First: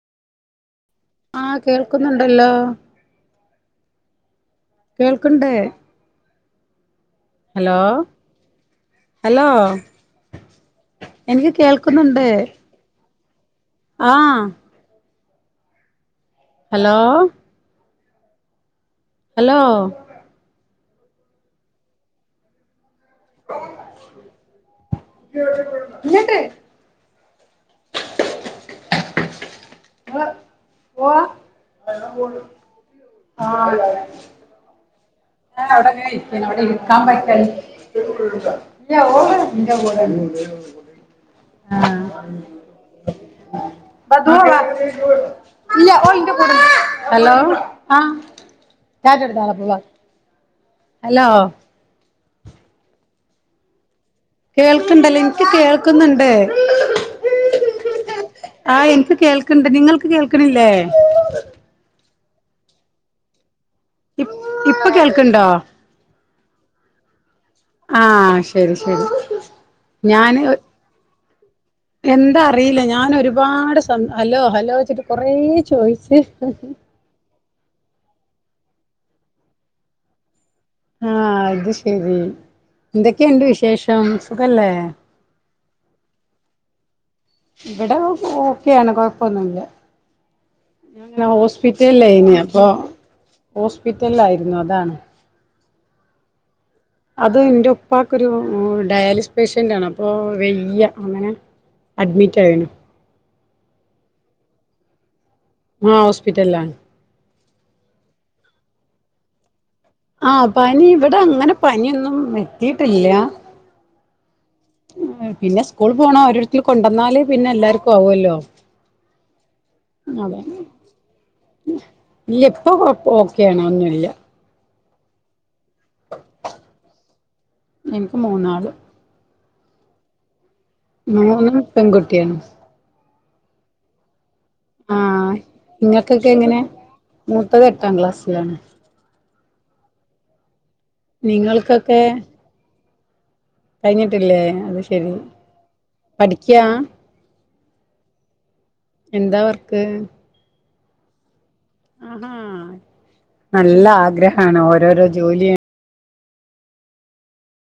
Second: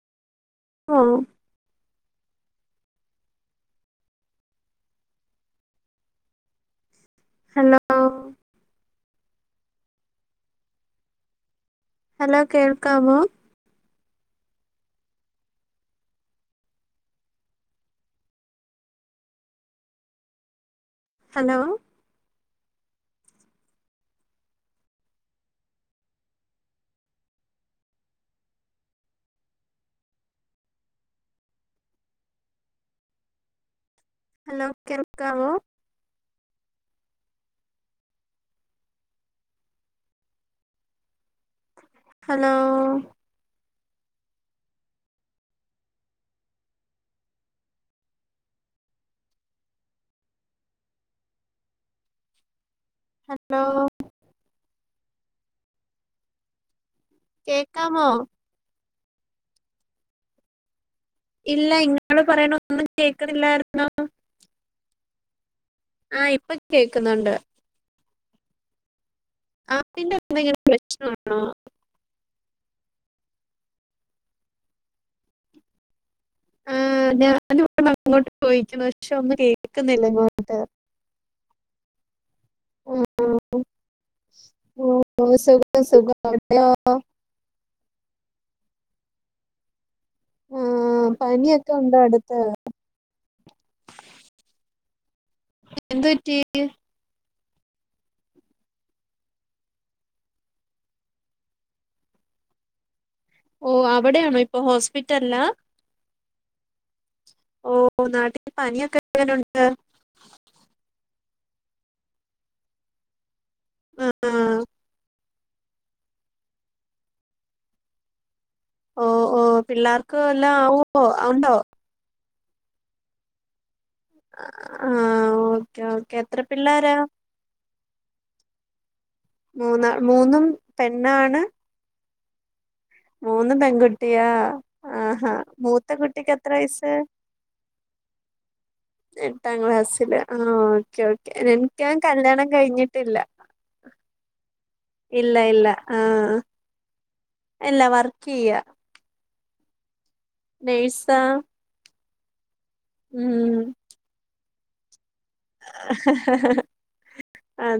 ഓ ആഹ് കേൾ ക്കുന്നണ്ടല്ലോ. കേൾക്കുണ്ടെ ഹലോ ഹലോ എനിക്ക് കേൾ ഹലോ കേൾക്കാമോ? ആ ഹലോ? Hello hello? ന്നിട്ട് അ ഓ ആ ഹലോ? കേൾക്കാവോ? [unintelligible] ഹലോ? ഇല്ല ഓ ഇ ഹലോ ആ കേട്ടെടുതാള പവാ ഹലോ? ഹലോ? കേൾക്കണ്ടല്ലേ എനിക്ക് കേൾക്കുന്നുണ്ട്. കേക്കാമോ ആഹ് എനിക്ക് കേൾക്കണ്ട് നിങ്ങൾക്ക് കേൾക്കണില്ലേ? നടെ പറയണ ഒന്നും കേക്കുന്നില്ലായിരുന്നോ. ഇ ഇപ്പൊ കേൾക്കണ്ടോ? ആഹ് ഇപ്പൊ കേക്കുന്നുണ്ട് ആഹ ശരി ശരി ആപ്പിൻ്റെ ഞാന് എന്തേ പ്രശ്ന ആ എന്താ അറിയില്ല ഞാനൊ ഒരുപാട് ഹലോ ഹലോ ചച്ചിട്ട് കൊറേ ചോയ്ച്ച്. ആ ഇ അങ്ങോട്ട് പോയിക്കുന്നു പക്ഷെ ഒന്നും കേക്കുന്നില്ല. ആഹ് അത് ശരി ആ, എന്തൊക്കെയുണ്ട് വിശേഷം. സുഖല്ലേ? സുഖം സുഖം അവിടെയോ ഓ ഇവിടെ ഓക്കെയാണ് കൊഴപ്പൊന്നുല്ല. ആ ഞൻ പനിയൊക്കെ ഉണ്ടോ ഹോസ്പിറ്റലയിന അടുത്ത് അപ്പൊ ഹോസ്പിറ്റല ആയിരുന്നു. അതാണ്. എന്തുറ്റി. അത് എന്റെ ഉപ്പാക്ക് ഒരു ഡയാലിസ് പേസ്റ്റൻ് ആണ് അപ്പോൾ വയ്യ അങ്ങനെ അഡ്മിറ്റ ആയു ഓ അവിടെയാണോ ഇപ്പൊ ഹോസ്പി ആ ഹോസ്പിറ്റലിലാണ് ഓ നാട്ടി പനിയോ എങ്ങനുണ്ട് ആ പനി ഇവിടെ അങ്ങനെ പനിയൊന്നും വെത്തിട്ടില്ല. ആ ആ പിന്നെ സ്കൂൾ പോണ ഓരോര്ത്തര് കൊണ്ടന്നാല് പിന്നെ എല്ലാര്ക്കും ആവോലൊ. ഓ ഓ പിള്ളാർക്ക് എല്ലാം ആവോ ഉണ്ടോ ഇല്ല ഇപ്പൊ കൊയപ്പ് ഓക്കേണ് ഒന്ന് ഇല്ല ആഹ് ഓക്കേ ഓക്കേ എത്ര പിള്ളാരാ? എനിക്ക് മൂന്നാൾ മൂന്നാ മൂന്നും മൂന്നും പെങ്കു ട്ട്യാണ്. മൂന്ന് പെങ്കുട്ടിയാ ആ ആഹ് ഹാ മൂത്ത നിങ്ങൾക്കൊക്കെ കുട്ടിക്ക് എത്ര എങ്ങനെ വയസ്? മൂത്തത് എട്ടാം ക്ലാസ്സിലാണ് എട്ടാക്ലാസ്സിലാ [unintelligible] ഓക്കെ ഓക്കെ എനിക്ക് ഞാ നിങ്ങൾക്കൊക്കെ കല്യാണം കഴിഞ്ഞി ട്ടില്ല കഴിഞ്ഞിട്ടില്ലേ അത് ശെരി പഠിക്ക്യാ അല്ല വർക്കെയ്യാ എന്താ വർക്ക്? നേഴ്സാ അ ആ ഉം നല്ല ആഗ്രഹ ആണോ ഓരോരോ ജോലി ആ